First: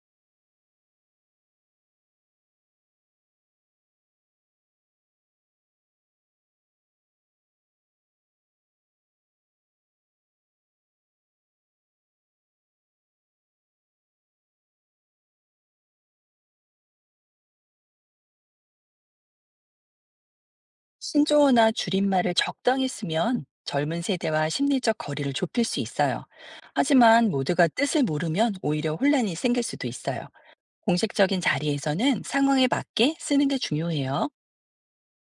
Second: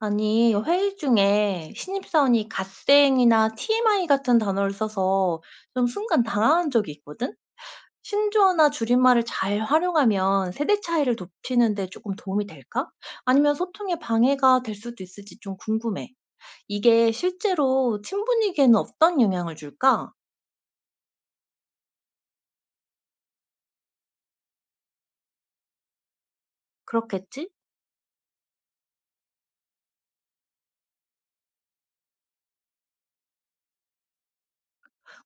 아니, 회의 중에 신입사원이 갓생이나 TMI 같은 단어를 써서 좀 순간 당황한 적이 있거든? 신조어나 줄임말을 잘 활용하면 세대 차이를 좁히는데 조금 도움이 될까? 아니면 소통에 방해가 될 수도 있을지 좀 궁금해. 이게 실제로 팀 분위기에는 어떤 영향을 줄까? 신조어나 줄임말을 적당히 쓰면 젊은 세대와 심리적 거리를 좁힐 수 있어요. 하지만 그렇겠지? 모두가 뜻을 모르면 오히려 혼란이 생길 수도 있어요. 공식적인 자리에서는 상황에 맞게 쓰는 게 중요해요.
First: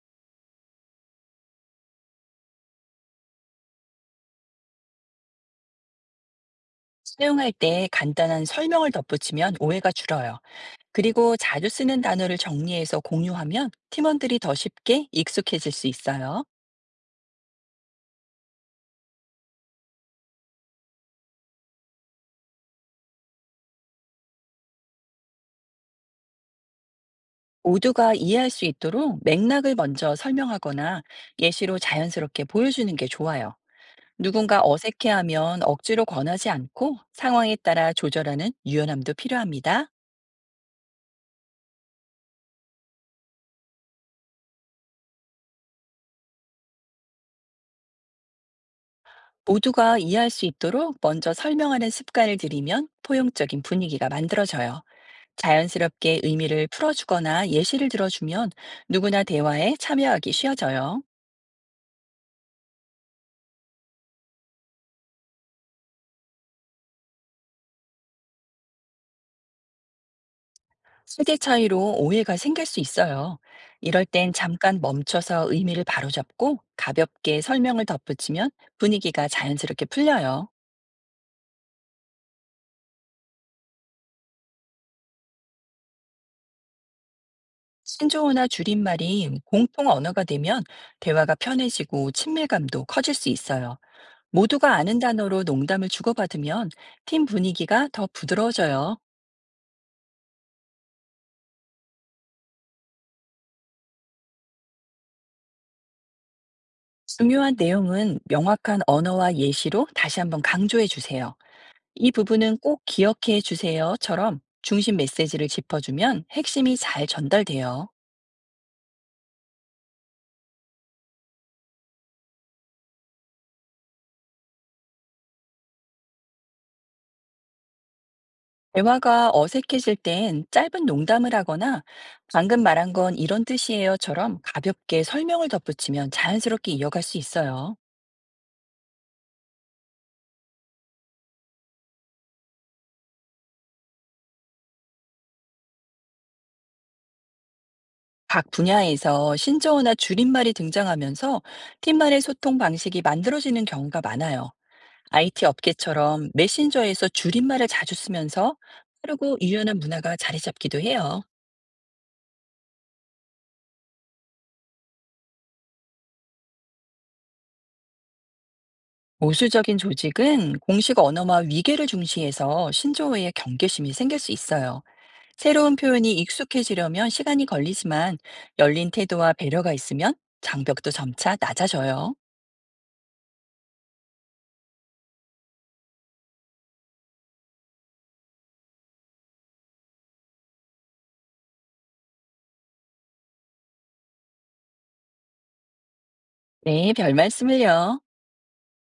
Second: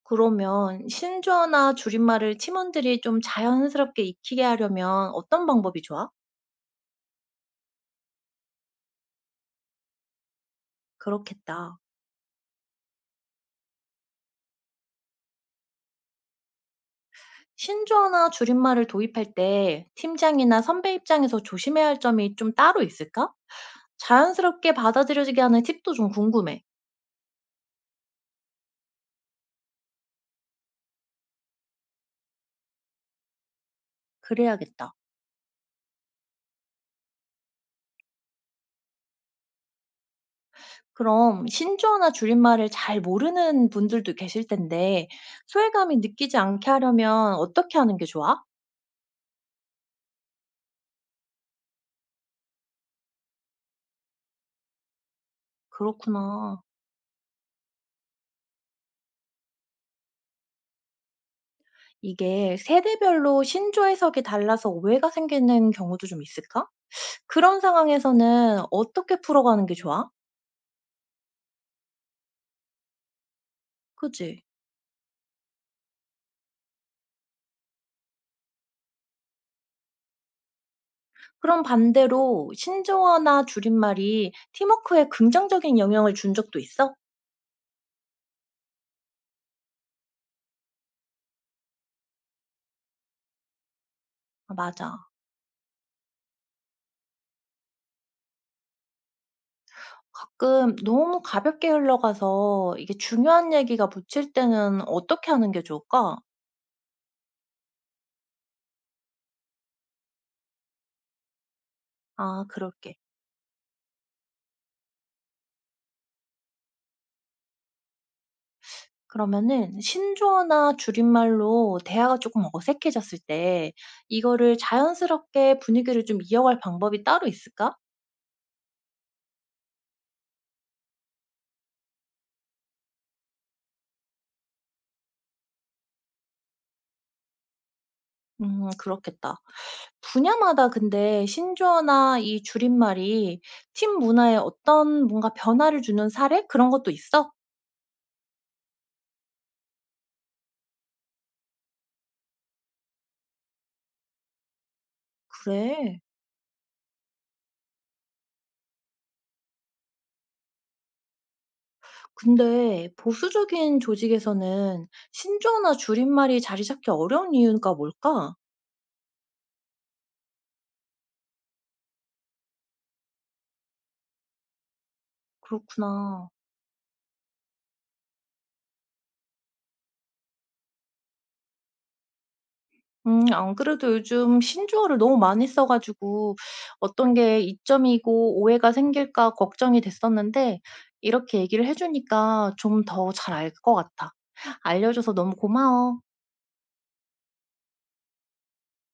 그러면 신조어나 줄임말을 팀원들이 좀 자연스럽게 익히게 하려면 어떤 방법이 좋아? 사용할 때 간단한 설명을 덧붙이면 오해가 줄어요. 그리고 자주 그렇겠다. 쓰는 단어를 정리해서 공유하면 팀원들이 더 쉽게 익숙해질 수 있어요. 신조어나 줄임말을 도입할 때 팀장이나 선배 입장에서 조심해야 할 점이 좀 따로 있을까? 자연스럽게 받아들여지게 하는 팁도 좀 궁금해. 모두가 이해할 수 있도록 맥락을 먼저 설명하거나 예시로 자연스럽게 보여주는 게 좋아요. 누군가 그래야겠다. 어색해하면 억지로 권하지 않고 상황에 따라 조절하는 유연함도 필요합니다. 그럼 신조어나 줄임말을 잘 모르는 분들도 계실 텐데 소외감이 느끼지 않게 하려면 어떻게 하는 게 좋아? 모두가 이해할 수 있도록 먼저 설명하는 습관을 들이면 포용적인 분위기가 만들어져요. 자연스럽게 그렇구나. 의미를 풀어주거나 예시를 들어주면 누구나 대화에 참여하기 쉬워져요. 이게 세대별로 신조어 해석이 달라서 오해가 생기는 경우도 좀 있을까? 그런 상황에서는 어떻게 풀어가는 게 좋아? 세대 차이로 오해가 생길 수 있어요. 이럴 땐 그지? 잠깐 멈춰서 의미를 바로잡고 가볍게 설명을 덧붙이면 분위기가 자연스럽게 풀려요. 그럼 반대로 신조어나 줄임말이 팀워크에 긍정적인 영향을 준 적도 있어? 신조어나 줄임말이 공통 언어가 되면 대화가 편해지고 친밀감도 커질 수 있어요. 아, 모두가 맞아. 아는 단어로 농담을 주고받으면 팀 분위기가 더 부드러워져요. 가끔 너무 가볍게 흘러가서 이게 중요한 얘기가 붙일 때는 어떻게 하는 게 좋을까? 중요한 내용은 명확한 언어와 예시로 다시 한번 강조해 주세요. 이 아, 부분은 꼭 그럴게. 기억해 주세요처럼 중심 메시지를 짚어주면 핵심이 잘 전달돼요. 그러면은 신조어나 줄임말로 대화가 조금 어색해졌을 때 이거를 자연스럽게 분위기를 좀 이어갈 방법이 따로 있을까? 대화가 어색해질 땐 짧은 농담을 하거나 방금 말한 건 이런 뜻이에요처럼 가볍게 설명을 덧붙이면 자연스럽게 이어갈 수 있어요. 그렇겠다. 분야마다 근데 신조어나 이 줄임말이 팀 문화에 어떤 뭔가 변화를 주는 사례? 그런 것도 있어? 각 분야에서 신조어나 줄임말이 등장하면서 팀만의 소통 방식이 만들어지는 경우가 많아요. IT 그래. 업계처럼 메신저에서 줄임말을 자주 쓰면서 빠르고 유연한 문화가 자리 잡기도 해요. 근데 보수적인 조직에서는 신조어나 줄임말이 자리 잡기 어려운 이유가 뭘까? 보수적인 조직은 공식 언어와 위계를 중시해서 신조어의 경계심이 생길 수 있어요. 새로운 표현이 그렇구나. 익숙해지려면 시간이 걸리지만 열린 태도와 배려가 있으면 장벽도 점차 낮아져요. 안 그래도 요즘 신조어를 너무 많이 써 가지고 어떤 게 이점이고 오해가 생길까 걱정이 됐었는데 이렇게 얘기를 해 주니까 좀 더 잘 알 것 같아. 알려 줘서 너무 고마워. 네, 별 말씀을요.